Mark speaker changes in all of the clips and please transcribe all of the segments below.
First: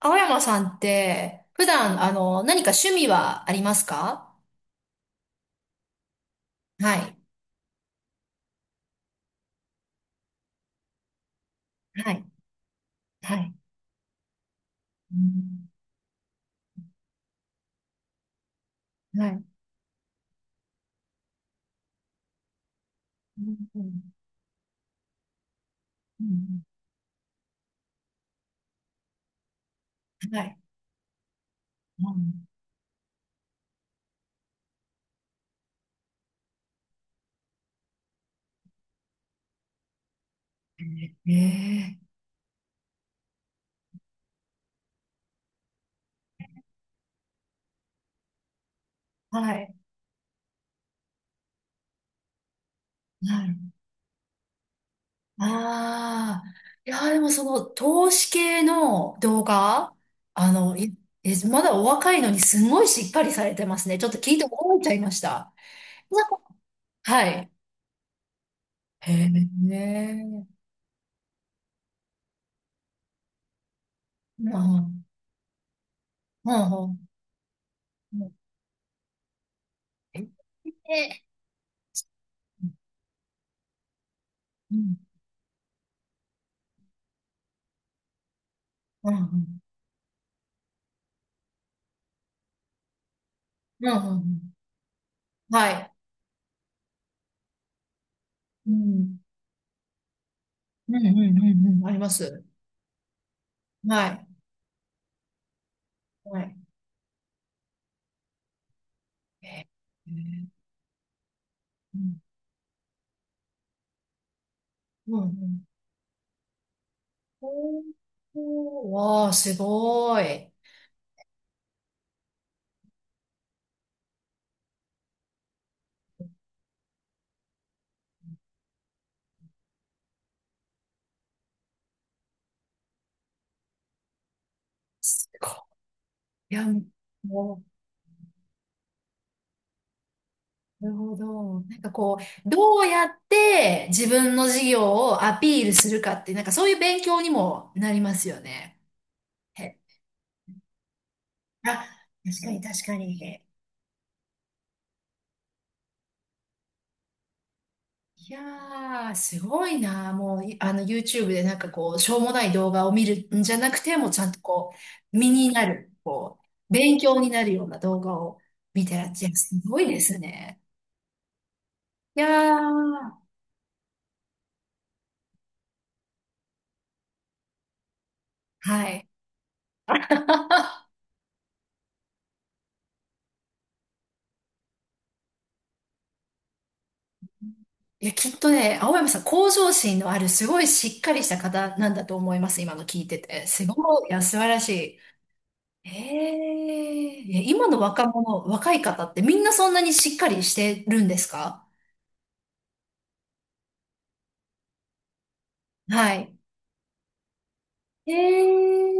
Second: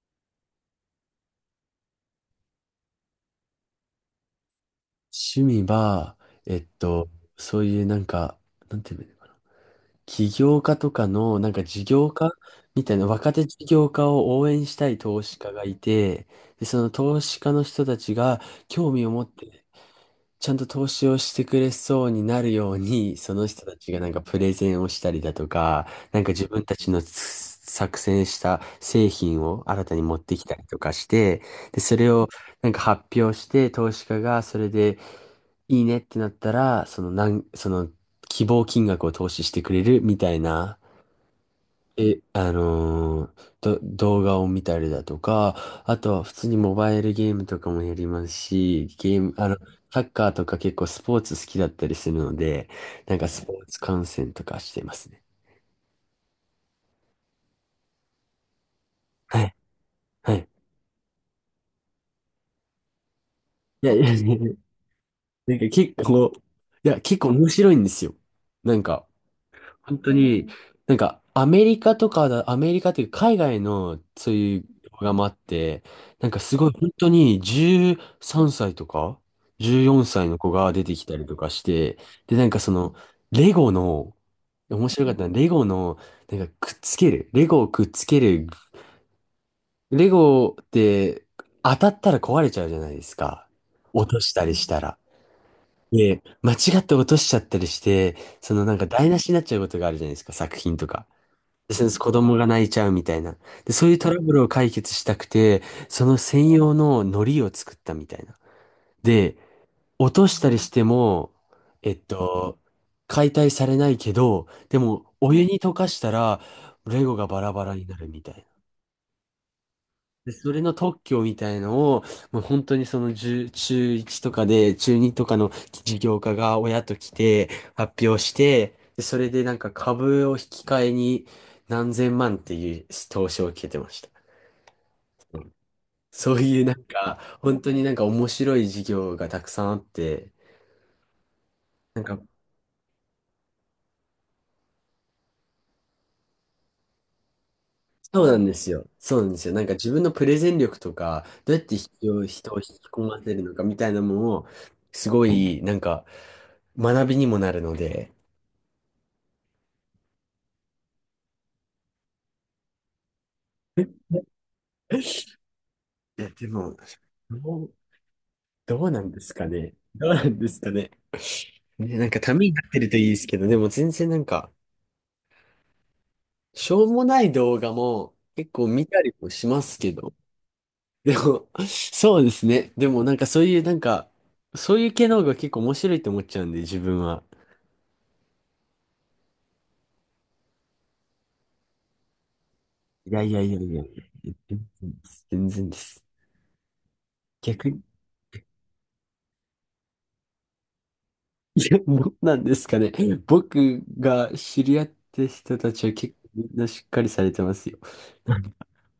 Speaker 1: 青山さんって、普段、何か趣味はありますか？
Speaker 2: 趣味は、えっ
Speaker 1: は
Speaker 2: と、
Speaker 1: い。
Speaker 2: そういうなんか、なんていうのかな、起業家とかの、なんか事業
Speaker 1: はい。
Speaker 2: 家みたいな、若
Speaker 1: は
Speaker 2: 手
Speaker 1: い。
Speaker 2: 事業家を応援したい
Speaker 1: う
Speaker 2: 投資家が
Speaker 1: ん。
Speaker 2: いて、で、その投資家の人たちが興味を持
Speaker 1: は
Speaker 2: っ
Speaker 1: い。う
Speaker 2: てちゃんと投資をしてくれそうになるように、その
Speaker 1: ん。
Speaker 2: 人た
Speaker 1: う
Speaker 2: ちがなん
Speaker 1: ん。
Speaker 2: かプレゼンをしたりだとか、なん
Speaker 1: う
Speaker 2: か自
Speaker 1: ん。
Speaker 2: 分たちの作成した製品を新たに持って
Speaker 1: は
Speaker 2: きた
Speaker 1: い。
Speaker 2: りとかして、で、それ
Speaker 1: う
Speaker 2: を
Speaker 1: ん。
Speaker 2: なんか発表して、投資家がそれでいいねってなったら、そのなん、その希望金額を投資してくれるみたいな、
Speaker 1: ええ。
Speaker 2: え、あのーど、動画を見たりだとか、あとは普通にモバイルゲームとかもやりますし、ゲーム、あ
Speaker 1: は
Speaker 2: の、
Speaker 1: い。
Speaker 2: サッカーとか結構スポーツ好きだったりするので、なんかス
Speaker 1: は
Speaker 2: ポー
Speaker 1: い。
Speaker 2: ツ観戦とかしてますね。
Speaker 1: ああ。いや、でもその、投資系の
Speaker 2: は
Speaker 1: 動
Speaker 2: い、
Speaker 1: 画、
Speaker 2: はい。
Speaker 1: いえ、まだお若いのにすごいしっかりされてま
Speaker 2: い
Speaker 1: す
Speaker 2: や
Speaker 1: ね。
Speaker 2: い
Speaker 1: ちょ
Speaker 2: や
Speaker 1: っと
Speaker 2: い
Speaker 1: 聞
Speaker 2: や、
Speaker 1: いて驚いちゃいました。
Speaker 2: なんか結
Speaker 1: なん
Speaker 2: 構、
Speaker 1: か、
Speaker 2: いや、結構
Speaker 1: は
Speaker 2: 面
Speaker 1: い。
Speaker 2: 白いんですよ。なんか、
Speaker 1: へえ。
Speaker 2: 本当
Speaker 1: ね
Speaker 2: に、なんか、アメリカというか海外のそう
Speaker 1: え。う
Speaker 2: いう動
Speaker 1: ん。
Speaker 2: 画もあって、なんか
Speaker 1: う
Speaker 2: すごい本
Speaker 1: ん。
Speaker 2: 当に
Speaker 1: うん。
Speaker 2: 13歳とか14
Speaker 1: え
Speaker 2: 歳の子が出てきた
Speaker 1: え。
Speaker 2: りとかして、で、なんかその、レゴの、
Speaker 1: う
Speaker 2: 面
Speaker 1: ん。
Speaker 2: 白かったのはレゴの、なんかくっつける、レゴをくっつける、
Speaker 1: うん。うん。
Speaker 2: レゴって当たったら壊れちゃうじゃないですか。
Speaker 1: うん。う
Speaker 2: 落
Speaker 1: ん。
Speaker 2: と
Speaker 1: う
Speaker 2: した
Speaker 1: ん。
Speaker 2: りしたら。
Speaker 1: はい。
Speaker 2: で、間違って落としちゃったりして、その
Speaker 1: う
Speaker 2: なんか台
Speaker 1: ん。
Speaker 2: 無しになっちゃうことがあるじゃないですか、作品と
Speaker 1: うん。
Speaker 2: か。
Speaker 1: うん。うん。
Speaker 2: そ
Speaker 1: う
Speaker 2: う
Speaker 1: ん。
Speaker 2: で
Speaker 1: あ
Speaker 2: す。
Speaker 1: りま
Speaker 2: 子供
Speaker 1: す。
Speaker 2: が泣いちゃうみたいな。で、そういう
Speaker 1: は
Speaker 2: トラ
Speaker 1: い。
Speaker 2: ブルを解決したくて、その
Speaker 1: は
Speaker 2: 専
Speaker 1: い。
Speaker 2: 用の糊を作ったみたいな。で、
Speaker 1: え
Speaker 2: 落としたり
Speaker 1: ー。
Speaker 2: しても、えっ
Speaker 1: うん。
Speaker 2: と、解体されないけど、でも
Speaker 1: うん。う
Speaker 2: お湯に
Speaker 1: ん。
Speaker 2: 溶かしたら、レゴがバラバラ
Speaker 1: おー。
Speaker 2: になるみたいな。
Speaker 1: おー、わあ、すご
Speaker 2: で、そ
Speaker 1: い。
Speaker 2: れの特許みたいのを、もう本当にその中1とかで、中2とかの事業家が親と来て発表して、で、それでなんか株を引き換えに何千万っていう投資を受けてました。
Speaker 1: す
Speaker 2: う
Speaker 1: ごい。
Speaker 2: んそう
Speaker 1: い
Speaker 2: いう
Speaker 1: や、
Speaker 2: なんか、本
Speaker 1: も
Speaker 2: 当になんか面白い事業がたくさんあって、
Speaker 1: う、なるほど。なんか
Speaker 2: なんか、
Speaker 1: こう、どうやって自分の事業をアピールするかって、なんかそういう勉強にもなりま
Speaker 2: そう
Speaker 1: す
Speaker 2: な
Speaker 1: よ
Speaker 2: んです
Speaker 1: ね。
Speaker 2: よ。そうなんですよ。なんか
Speaker 1: へ
Speaker 2: 自分のプレゼン力とか、どうやっ
Speaker 1: あ、
Speaker 2: て人を
Speaker 1: 確か
Speaker 2: 人を
Speaker 1: に、
Speaker 2: 引き
Speaker 1: 確か
Speaker 2: 込ませる
Speaker 1: に。
Speaker 2: のかみたいなのも、すごいなんか学びにもなるので、
Speaker 1: いやー、すごいな。もう、いあの、YouTube でなんかこう、しょうもない動画を見るんじゃなくて、もうちゃんとこう、身になる、
Speaker 2: いや、
Speaker 1: こ
Speaker 2: で
Speaker 1: う、
Speaker 2: も、
Speaker 1: 勉強になる
Speaker 2: ど
Speaker 1: よう
Speaker 2: う、
Speaker 1: な動画を
Speaker 2: ど
Speaker 1: 見
Speaker 2: う
Speaker 1: て
Speaker 2: な
Speaker 1: ら
Speaker 2: ん
Speaker 1: っ
Speaker 2: で
Speaker 1: しゃ
Speaker 2: す
Speaker 1: る。
Speaker 2: か
Speaker 1: す
Speaker 2: ね。
Speaker 1: ごいで
Speaker 2: どう
Speaker 1: す
Speaker 2: なんです
Speaker 1: ね。
Speaker 2: かね。ね、なんか
Speaker 1: いや
Speaker 2: ためになってるといいで
Speaker 1: ー、
Speaker 2: すけど、でも全然なんか、しょうもない動画も結構
Speaker 1: は
Speaker 2: 見た
Speaker 1: い。
Speaker 2: りもしますけど。でも、そうですね。でもなんかそういう系の方が結構面白いと思っちゃうんで、自分は。
Speaker 1: いや、きっとね、青山さん、向上心のある、すごいしっかりした方なんだと思います。今の聞い
Speaker 2: い
Speaker 1: て
Speaker 2: やいや
Speaker 1: て。
Speaker 2: いや
Speaker 1: す
Speaker 2: いや、
Speaker 1: ごい、いや、素晴
Speaker 2: 全
Speaker 1: らし
Speaker 2: 然
Speaker 1: い。
Speaker 2: です。全然で
Speaker 1: え
Speaker 2: す。
Speaker 1: え、いや、今
Speaker 2: 逆
Speaker 1: の
Speaker 2: に、
Speaker 1: 若い方ってみんなそんなにしっかりしてるんです
Speaker 2: い
Speaker 1: か？
Speaker 2: や、もうなんですかね。僕が知り合った人たちは結
Speaker 1: は
Speaker 2: 構
Speaker 1: い。
Speaker 2: みんなしっかりされてますよ。
Speaker 1: へ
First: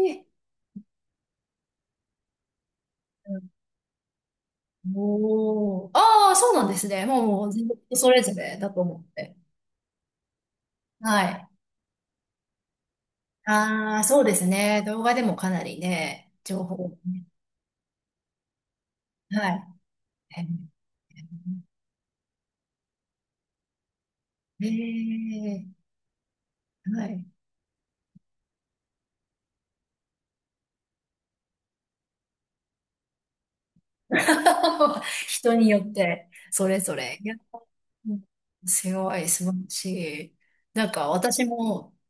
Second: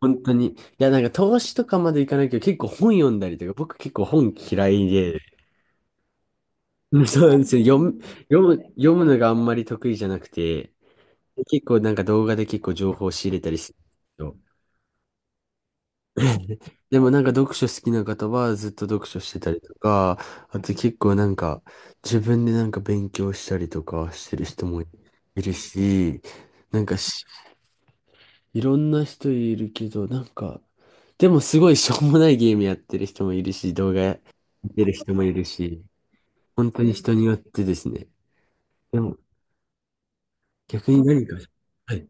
Speaker 2: 本
Speaker 1: え。
Speaker 2: 当に。いや、なんか投資とかまでいかないけど、結構本読んだりとか、
Speaker 1: お
Speaker 2: 僕結構本嫌いで、
Speaker 1: お。ああ、そうなんです
Speaker 2: うん
Speaker 1: ね。も
Speaker 2: そ
Speaker 1: う、
Speaker 2: うなんで
Speaker 1: もう
Speaker 2: すよ。
Speaker 1: 全然人それぞれだと
Speaker 2: 読
Speaker 1: 思
Speaker 2: む
Speaker 1: っ
Speaker 2: のがあ
Speaker 1: て。
Speaker 2: んまり得意じゃなくて、
Speaker 1: はい。
Speaker 2: 結構なんか動画で結構情報を仕入れたりす
Speaker 1: ああ、そう
Speaker 2: るん
Speaker 1: で
Speaker 2: で
Speaker 1: す
Speaker 2: す
Speaker 1: ね。動画でもかなり
Speaker 2: けど。
Speaker 1: ね、情 報。
Speaker 2: でもなんか読書好きな方はずっと読書して
Speaker 1: は
Speaker 2: たりと
Speaker 1: い。
Speaker 2: か、あと結構なんか自分でなんか勉強したりとかしてる人もいる
Speaker 1: ええ。
Speaker 2: し、なんか
Speaker 1: はい。
Speaker 2: いろんな人いるけど、なんか、でもすごいしょうもないゲームやってる人もいるし、動画見てる 人もいる
Speaker 1: 人によ
Speaker 2: し、
Speaker 1: って、そ
Speaker 2: 本
Speaker 1: れ
Speaker 2: 当に
Speaker 1: ぞ
Speaker 2: 人
Speaker 1: れ。
Speaker 2: に
Speaker 1: い
Speaker 2: よ
Speaker 1: や。
Speaker 2: ってですね。
Speaker 1: うん。す
Speaker 2: で
Speaker 1: ご
Speaker 2: も、
Speaker 1: い、素晴らしい。な
Speaker 2: 逆
Speaker 1: ん
Speaker 2: に
Speaker 1: か
Speaker 2: 何か、
Speaker 1: 私
Speaker 2: は
Speaker 1: も
Speaker 2: い、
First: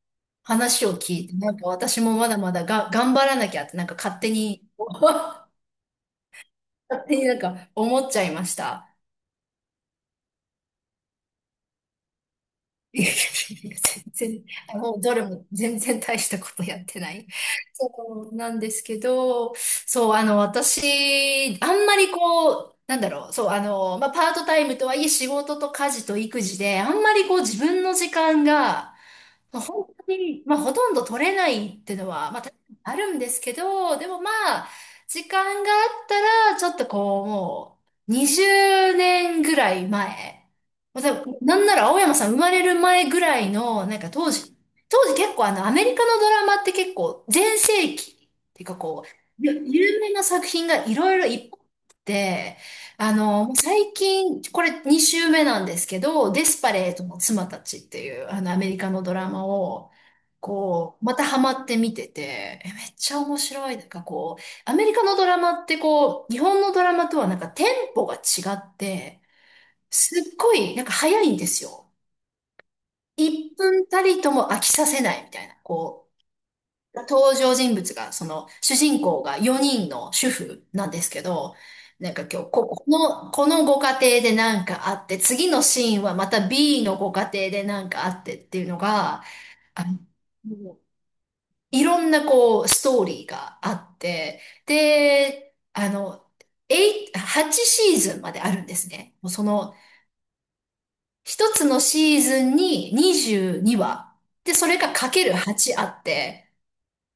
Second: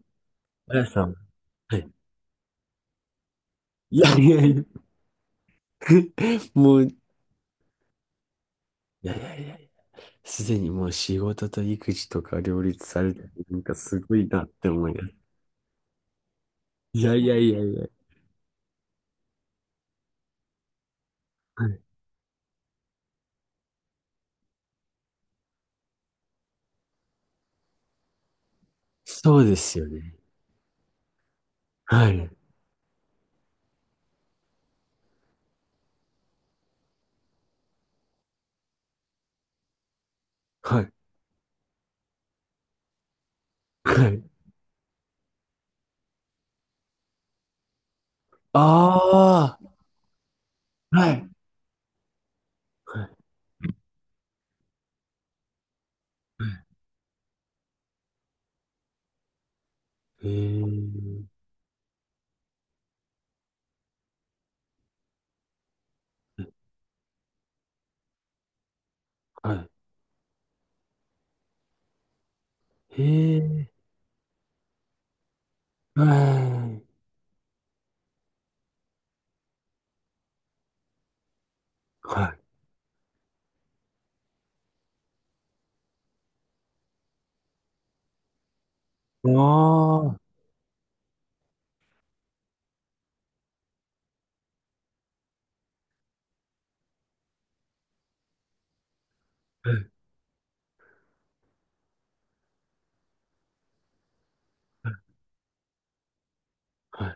Speaker 2: あや
Speaker 1: 話を
Speaker 2: さ
Speaker 1: 聞
Speaker 2: ん、
Speaker 1: いて、なんか
Speaker 2: はい。
Speaker 1: 私もまだまだが頑張らなきゃって、なんか
Speaker 2: いや
Speaker 1: 勝
Speaker 2: い
Speaker 1: 手
Speaker 2: やいや、
Speaker 1: に、
Speaker 2: い
Speaker 1: 勝手になんか思っちゃいました。
Speaker 2: やいやいやいや、すでにもう仕事と育児とか両立 さ
Speaker 1: いやい
Speaker 2: れて、なん
Speaker 1: やい
Speaker 2: か
Speaker 1: や、
Speaker 2: すごい
Speaker 1: 全
Speaker 2: な
Speaker 1: 然、
Speaker 2: って
Speaker 1: あ、
Speaker 2: 思い
Speaker 1: もう
Speaker 2: ます。
Speaker 1: どれも全然大したことやって
Speaker 2: い
Speaker 1: な
Speaker 2: やい
Speaker 1: い。
Speaker 2: やいや いや、
Speaker 1: そうなんですけど、そう、私、
Speaker 2: は
Speaker 1: あ
Speaker 2: い。
Speaker 1: んまりこう、なんだろう、そう、まあ、パートタイムとはいえ仕事と家事と育児で、あんまりこう自分の時間が、
Speaker 2: そうで
Speaker 1: まあ、
Speaker 2: すよ
Speaker 1: 本当
Speaker 2: ね。
Speaker 1: に、まあ、ほとんど取れないっていう
Speaker 2: は
Speaker 1: の
Speaker 2: い、
Speaker 1: は、まあ、確かにあるんですけど、でもまあ、時間があったら、ちょっとこう、もう、20年ぐらい前。
Speaker 2: はい、
Speaker 1: まあ、多分なんなら青山さん生まれる前ぐらいの、なん
Speaker 2: は
Speaker 1: か
Speaker 2: い。
Speaker 1: 当時結構、アメリカのドラマって結構、全盛期っていうかこう、ゆ
Speaker 2: あ
Speaker 1: 有名な作品がい
Speaker 2: あ、は
Speaker 1: ろいろ
Speaker 2: い、
Speaker 1: いっぱいあって、
Speaker 2: はい、
Speaker 1: 最近、これ2週目なんですけど、デ
Speaker 2: は
Speaker 1: スパレートの妻たちっていう、アメリカのドラマを、
Speaker 2: い。へえ
Speaker 1: こう、ま
Speaker 2: ー。
Speaker 1: たハマって見てて、え、めっちゃ面白い。なんかこう、アメリカのドラマってこう、日本のドラマとはなんかテンポが違って、
Speaker 2: はい。
Speaker 1: すっごい、なんか早いんですよ。
Speaker 2: へ
Speaker 1: 1
Speaker 2: え、
Speaker 1: 分たりとも飽きさせないみたいな、
Speaker 2: は
Speaker 1: こ
Speaker 2: い。
Speaker 1: 登場人物が、その、主人公が4人の主婦なんですけど、なんか
Speaker 2: はい。
Speaker 1: 今日、このご家庭でなんかあって、次のシーンはまた B のご家庭でなんかあってっていうのが、
Speaker 2: あ
Speaker 1: あの、
Speaker 2: あ、は
Speaker 1: もういろんなこう、ストーリーがあって、で、8、8シーズンまであるんですね。もうその、
Speaker 2: い
Speaker 1: 一つのシーズンに22話。で、それがかける8あって、
Speaker 2: は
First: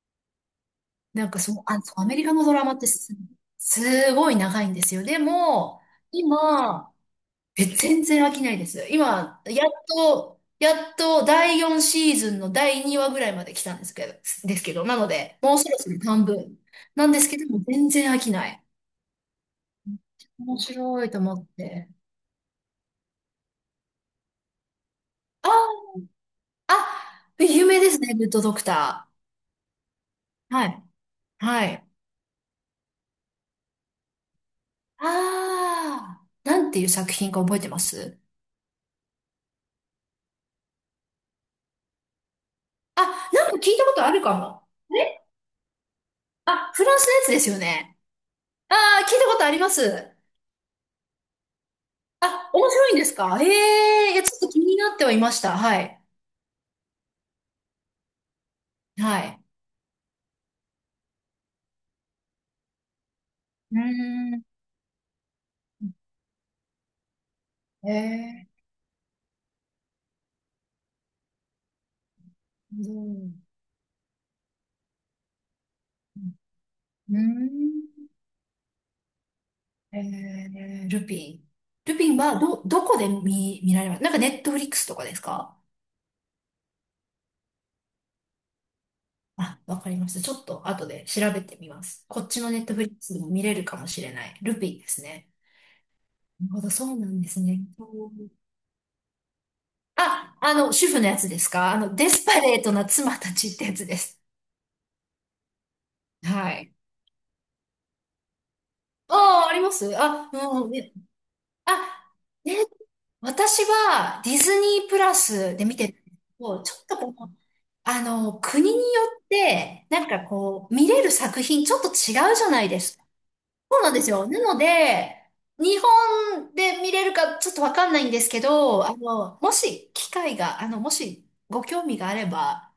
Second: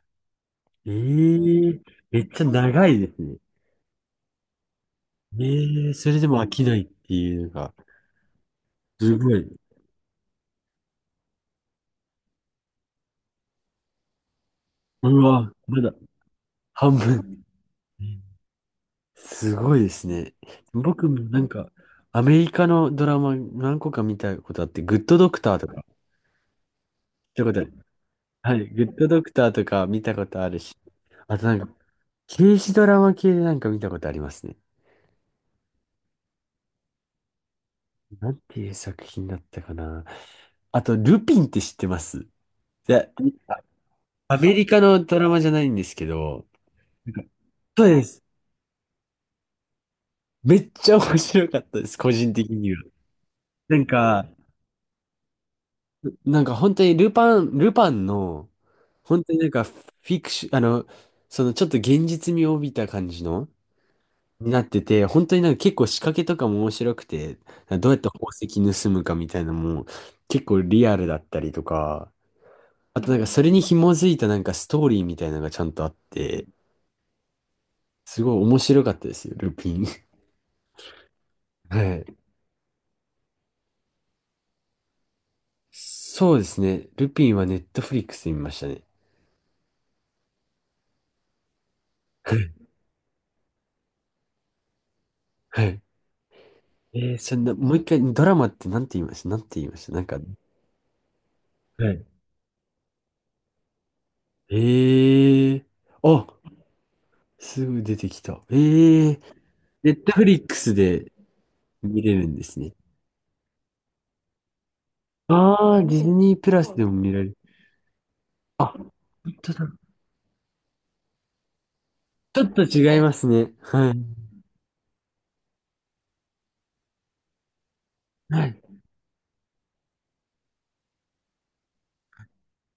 Speaker 2: い。え
Speaker 1: なんかそのあ、
Speaker 2: え、
Speaker 1: そうアメ
Speaker 2: め
Speaker 1: リ
Speaker 2: っ
Speaker 1: カ
Speaker 2: ち
Speaker 1: の
Speaker 2: ゃ
Speaker 1: ドラマって、
Speaker 2: 長いで
Speaker 1: す、
Speaker 2: すね。
Speaker 1: すごい長いんですよ。でも、
Speaker 2: ええ、それでも飽きないっ
Speaker 1: 今、
Speaker 2: ていうの
Speaker 1: え、
Speaker 2: が、
Speaker 1: 全然飽きないです。
Speaker 2: すご
Speaker 1: 今、
Speaker 2: い。
Speaker 1: やっと第4シーズンの第2話ぐらいまで来たんですけど、なの
Speaker 2: う
Speaker 1: で、
Speaker 2: わ、
Speaker 1: もうそろ
Speaker 2: ま
Speaker 1: そ
Speaker 2: だ
Speaker 1: ろ半分
Speaker 2: 半
Speaker 1: なんですけ
Speaker 2: 分。
Speaker 1: ども、全然飽きない。
Speaker 2: すごいですね。
Speaker 1: 面白
Speaker 2: 僕
Speaker 1: いと
Speaker 2: も
Speaker 1: 思
Speaker 2: な
Speaker 1: っ
Speaker 2: んか、
Speaker 1: て。
Speaker 2: アメリカのドラマ何個か見たことあって、グッドドクターとか、見
Speaker 1: あ、あ、
Speaker 2: たことあ
Speaker 1: 有
Speaker 2: る。
Speaker 1: 名ですね、グッドド
Speaker 2: は
Speaker 1: ク
Speaker 2: い、グッド
Speaker 1: タ
Speaker 2: ドクターとか見たことあ
Speaker 1: ー。
Speaker 2: る
Speaker 1: は
Speaker 2: し、
Speaker 1: い。
Speaker 2: あとなん
Speaker 1: は
Speaker 2: か、
Speaker 1: い。
Speaker 2: 刑事ドラマ系でなんか見たことありますね。
Speaker 1: ああ、なんていう作品か覚えてます？
Speaker 2: なんていう作品だったかな。あと、ルピンって知ってますい
Speaker 1: あ、
Speaker 2: や、
Speaker 1: なんか
Speaker 2: あ
Speaker 1: 聞いたことあるか
Speaker 2: アメ
Speaker 1: も。
Speaker 2: リカのドラマじゃないんですけど、
Speaker 1: あ、フランス
Speaker 2: な
Speaker 1: の
Speaker 2: ん
Speaker 1: やつ
Speaker 2: か
Speaker 1: ですよ
Speaker 2: そう
Speaker 1: ね。
Speaker 2: です。
Speaker 1: ああ、聞いたことあります。
Speaker 2: めっちゃ面白かったです、個人的
Speaker 1: あ、面
Speaker 2: には。
Speaker 1: 白いんですか？へ
Speaker 2: なん
Speaker 1: え、いや、
Speaker 2: か、
Speaker 1: ちょっと気になってはいました。はい。
Speaker 2: 本当にルパンの、
Speaker 1: は
Speaker 2: 本当に
Speaker 1: い。
Speaker 2: なんかフィクション、そのちょっと現実味を帯びた感じの、
Speaker 1: うーん。
Speaker 2: になってて、本当になんか結構仕掛けとかも面白くて、ど
Speaker 1: え
Speaker 2: うやって宝
Speaker 1: え、
Speaker 2: 石盗むかみたいなのも結構リアルだったりとか、
Speaker 1: う
Speaker 2: あと、なんかそ
Speaker 1: ん。
Speaker 2: れに紐づいたなんかストーリーみたいなのがちゃんとあって、
Speaker 1: うーん。
Speaker 2: すごい面白かったですよ、ルピン。
Speaker 1: えルピン。
Speaker 2: は
Speaker 1: ルピン
Speaker 2: い。
Speaker 1: は、どこで見られます？なんかネットフリックスとかですか？
Speaker 2: そうですね。ルピンはネットフリックスで見ましたね。
Speaker 1: あ、わかりました。ちょっと後で調べてみます。こっ
Speaker 2: は
Speaker 1: ちの
Speaker 2: い
Speaker 1: ネットフリックスでも見れるかもしれない。ルピンですね。
Speaker 2: はい。
Speaker 1: なるほど、そうなんで
Speaker 2: そ
Speaker 1: す
Speaker 2: んな、
Speaker 1: ね。
Speaker 2: もう一回、ドラマってなんて言いました？なんか、
Speaker 1: あ、主婦のやつですか？
Speaker 2: はい。
Speaker 1: デスパレートな妻たちってやつです。
Speaker 2: えーあ、
Speaker 1: はい。
Speaker 2: すぐ出てきた。
Speaker 1: ああ、あります。
Speaker 2: ネットフ
Speaker 1: あ、
Speaker 2: リック
Speaker 1: うん、
Speaker 2: ス
Speaker 1: ね、
Speaker 2: で見
Speaker 1: あ、
Speaker 2: れるんで
Speaker 1: ね、
Speaker 2: すね。
Speaker 1: 私はディズニープラスで見て
Speaker 2: ディ
Speaker 1: たん
Speaker 2: ズ
Speaker 1: ですけ
Speaker 2: ニープ
Speaker 1: ど、
Speaker 2: ラ
Speaker 1: ち
Speaker 2: ス
Speaker 1: ょ
Speaker 2: で
Speaker 1: っ
Speaker 2: も
Speaker 1: と
Speaker 2: 見
Speaker 1: こ
Speaker 2: られ
Speaker 1: の、
Speaker 2: る。あ、
Speaker 1: 国によっ
Speaker 2: 本当だ。
Speaker 1: て、なんかこう、見れる作品ちょっと違う
Speaker 2: ち
Speaker 1: じ
Speaker 2: ょ
Speaker 1: ゃ
Speaker 2: っと
Speaker 1: ないで
Speaker 2: 違
Speaker 1: す
Speaker 2: い
Speaker 1: か。
Speaker 2: ますね。
Speaker 1: そう
Speaker 2: は
Speaker 1: なん
Speaker 2: い。
Speaker 1: ですよ。なので、日本で見れるかちょっとわかんないんですけ
Speaker 2: はい。
Speaker 1: ど、もし機会が、もしご興味があれば、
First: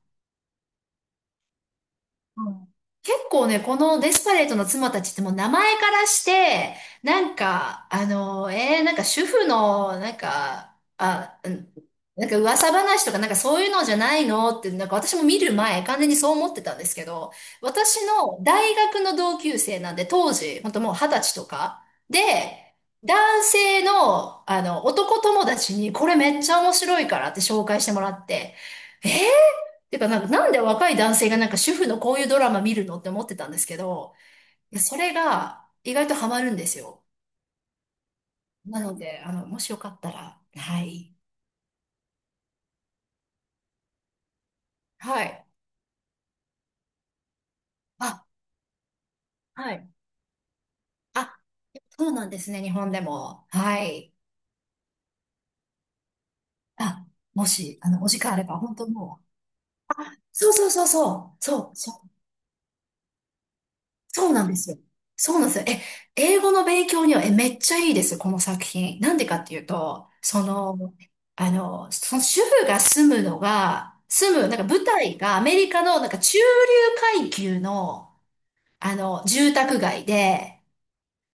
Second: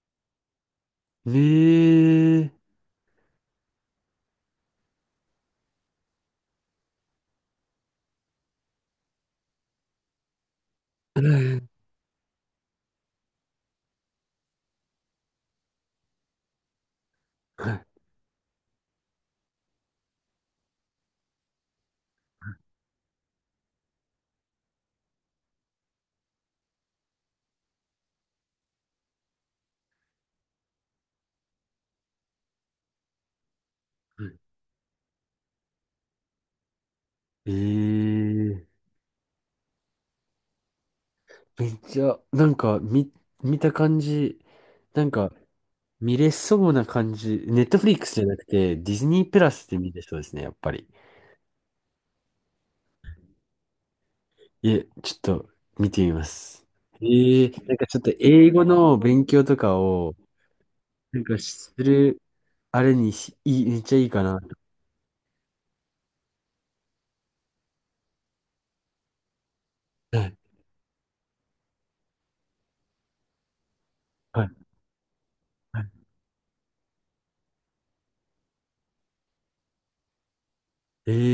Speaker 1: う
Speaker 2: ええ
Speaker 1: ん。結構ね、このデスパレートの妻たちってもう名前からして、なんか、なんか主婦の、なんか、あ、う
Speaker 2: ええ
Speaker 1: ん、なんか噂話とかなんかそういうのじゃないのって、なんか私も見る前、完全にそう思ってたんですけど、
Speaker 2: はい。
Speaker 1: 私の大学の同級生なんで、当時、本当もう二十歳とか、で、男性の、男友達に、これめっちゃ面白いからって紹介してもらって、えーてか、なんか、なんで若い男性がなんか主婦のこういうドラマ見るのって思ってたんですけど、いや、それが意外とハマるんですよ。
Speaker 2: ええ
Speaker 1: なので、もしよかったら、はい。
Speaker 2: めっちゃ、なんか、見た感じ、なん
Speaker 1: は
Speaker 2: か、
Speaker 1: い。
Speaker 2: 見れそうな感じ。ネットフリックスじゃ
Speaker 1: あ、
Speaker 2: なくて、ディズニープラス
Speaker 1: は
Speaker 2: で
Speaker 1: い。
Speaker 2: 見れそうですね、やっぱり。
Speaker 1: あ、そうなんですね、日本でも。はい。
Speaker 2: いえ、ちょっと、見てみます。
Speaker 1: あ、
Speaker 2: え
Speaker 1: も
Speaker 2: えなん
Speaker 1: し、
Speaker 2: かちょっ
Speaker 1: お
Speaker 2: と
Speaker 1: 時間あれ
Speaker 2: 英
Speaker 1: ば、
Speaker 2: 語
Speaker 1: 本当
Speaker 2: の
Speaker 1: も
Speaker 2: 勉
Speaker 1: う。
Speaker 2: 強とかを、
Speaker 1: そうそうそう
Speaker 2: なん
Speaker 1: そ
Speaker 2: か
Speaker 1: う。そ
Speaker 2: す
Speaker 1: う。
Speaker 2: る、あれにし、いい、めっちゃいいか
Speaker 1: そう
Speaker 2: な。
Speaker 1: なんですよ。そうなんですよ。え、英語の勉強には、え、めっちゃいいです、この作品。なんでかっていうと、
Speaker 2: はい、
Speaker 1: その、その主婦が住
Speaker 2: は
Speaker 1: む、
Speaker 2: い、
Speaker 1: なんか舞台がアメリ
Speaker 2: は
Speaker 1: カ
Speaker 2: い。
Speaker 1: のなんか中流階級の、住宅街で、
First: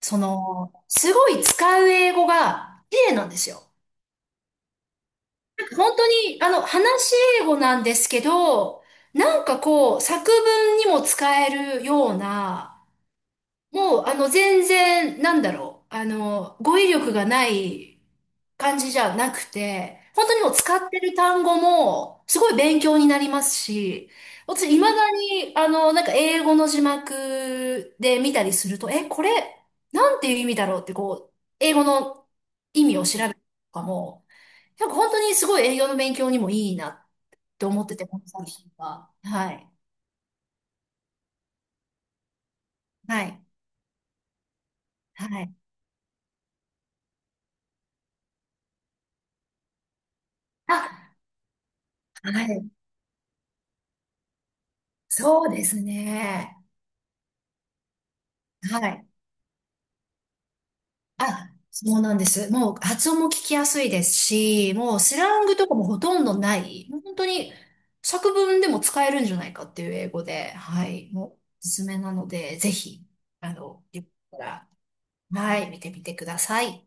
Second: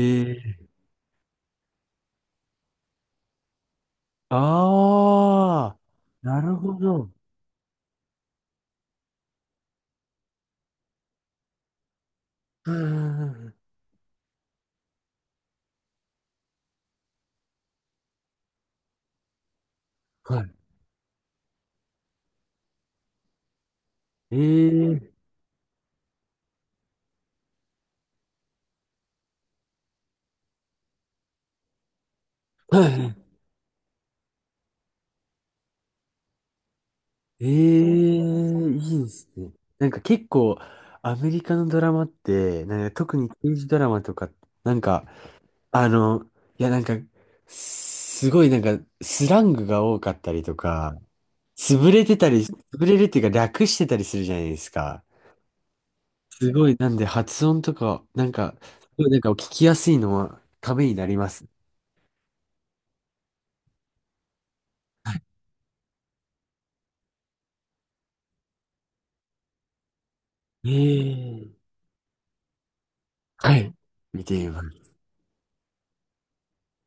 Speaker 1: そ
Speaker 2: え
Speaker 1: の、すごい使う英語が綺麗なんですよ。
Speaker 2: ああ
Speaker 1: 本当
Speaker 2: ー、
Speaker 1: に、
Speaker 2: なるほ
Speaker 1: 話
Speaker 2: ど。
Speaker 1: し英語なんですけど、なんかこう、作文にも使えるよう
Speaker 2: うん
Speaker 1: な、
Speaker 2: うんうん
Speaker 1: もう、全然、なんだろう。語彙力がない感じじゃなくて、本当
Speaker 2: は
Speaker 1: に
Speaker 2: い。
Speaker 1: もう使ってる単語も、すごい勉強になりますし、私、未だ
Speaker 2: ええ
Speaker 1: に、なんか英語の字幕で見たりすると、え、これ、なんていう意味だろうって、こう、英語の意
Speaker 2: は
Speaker 1: 味
Speaker 2: いは
Speaker 1: を
Speaker 2: い。
Speaker 1: 調べるとかも、なんか本当にすごい英語の勉強にもいいなっ
Speaker 2: え
Speaker 1: て思ってて、
Speaker 2: え
Speaker 1: この作品
Speaker 2: いいで
Speaker 1: は。
Speaker 2: すね。
Speaker 1: はい。
Speaker 2: なんか結構、アメリカのドラマって、なんか特
Speaker 1: は
Speaker 2: に
Speaker 1: い。
Speaker 2: 刑事ドラマとか、なんか、
Speaker 1: はい。
Speaker 2: あの、いやなんか、すごいなんか、スラングが多かったりとか、
Speaker 1: あ、はい。
Speaker 2: 潰れるっていうか略してたりするじゃないですか。
Speaker 1: そうです
Speaker 2: す
Speaker 1: ね。
Speaker 2: ごい、なんで発音とか、なんか、
Speaker 1: は
Speaker 2: すご
Speaker 1: い。
Speaker 2: いなんか聞きやすいのはためになります。
Speaker 1: あ、そうなんです。もう発音も聞きやすいですし、もうスラングとかもほとんどない、もう本当に作文でも使えるんじゃないかっていう英語で、はい、もうお
Speaker 2: ええ
Speaker 1: すすめなので、ぜひ、
Speaker 2: はい。
Speaker 1: よか
Speaker 2: 見て
Speaker 1: った
Speaker 2: みま
Speaker 1: ら、
Speaker 2: す。
Speaker 1: はい、見てみてください。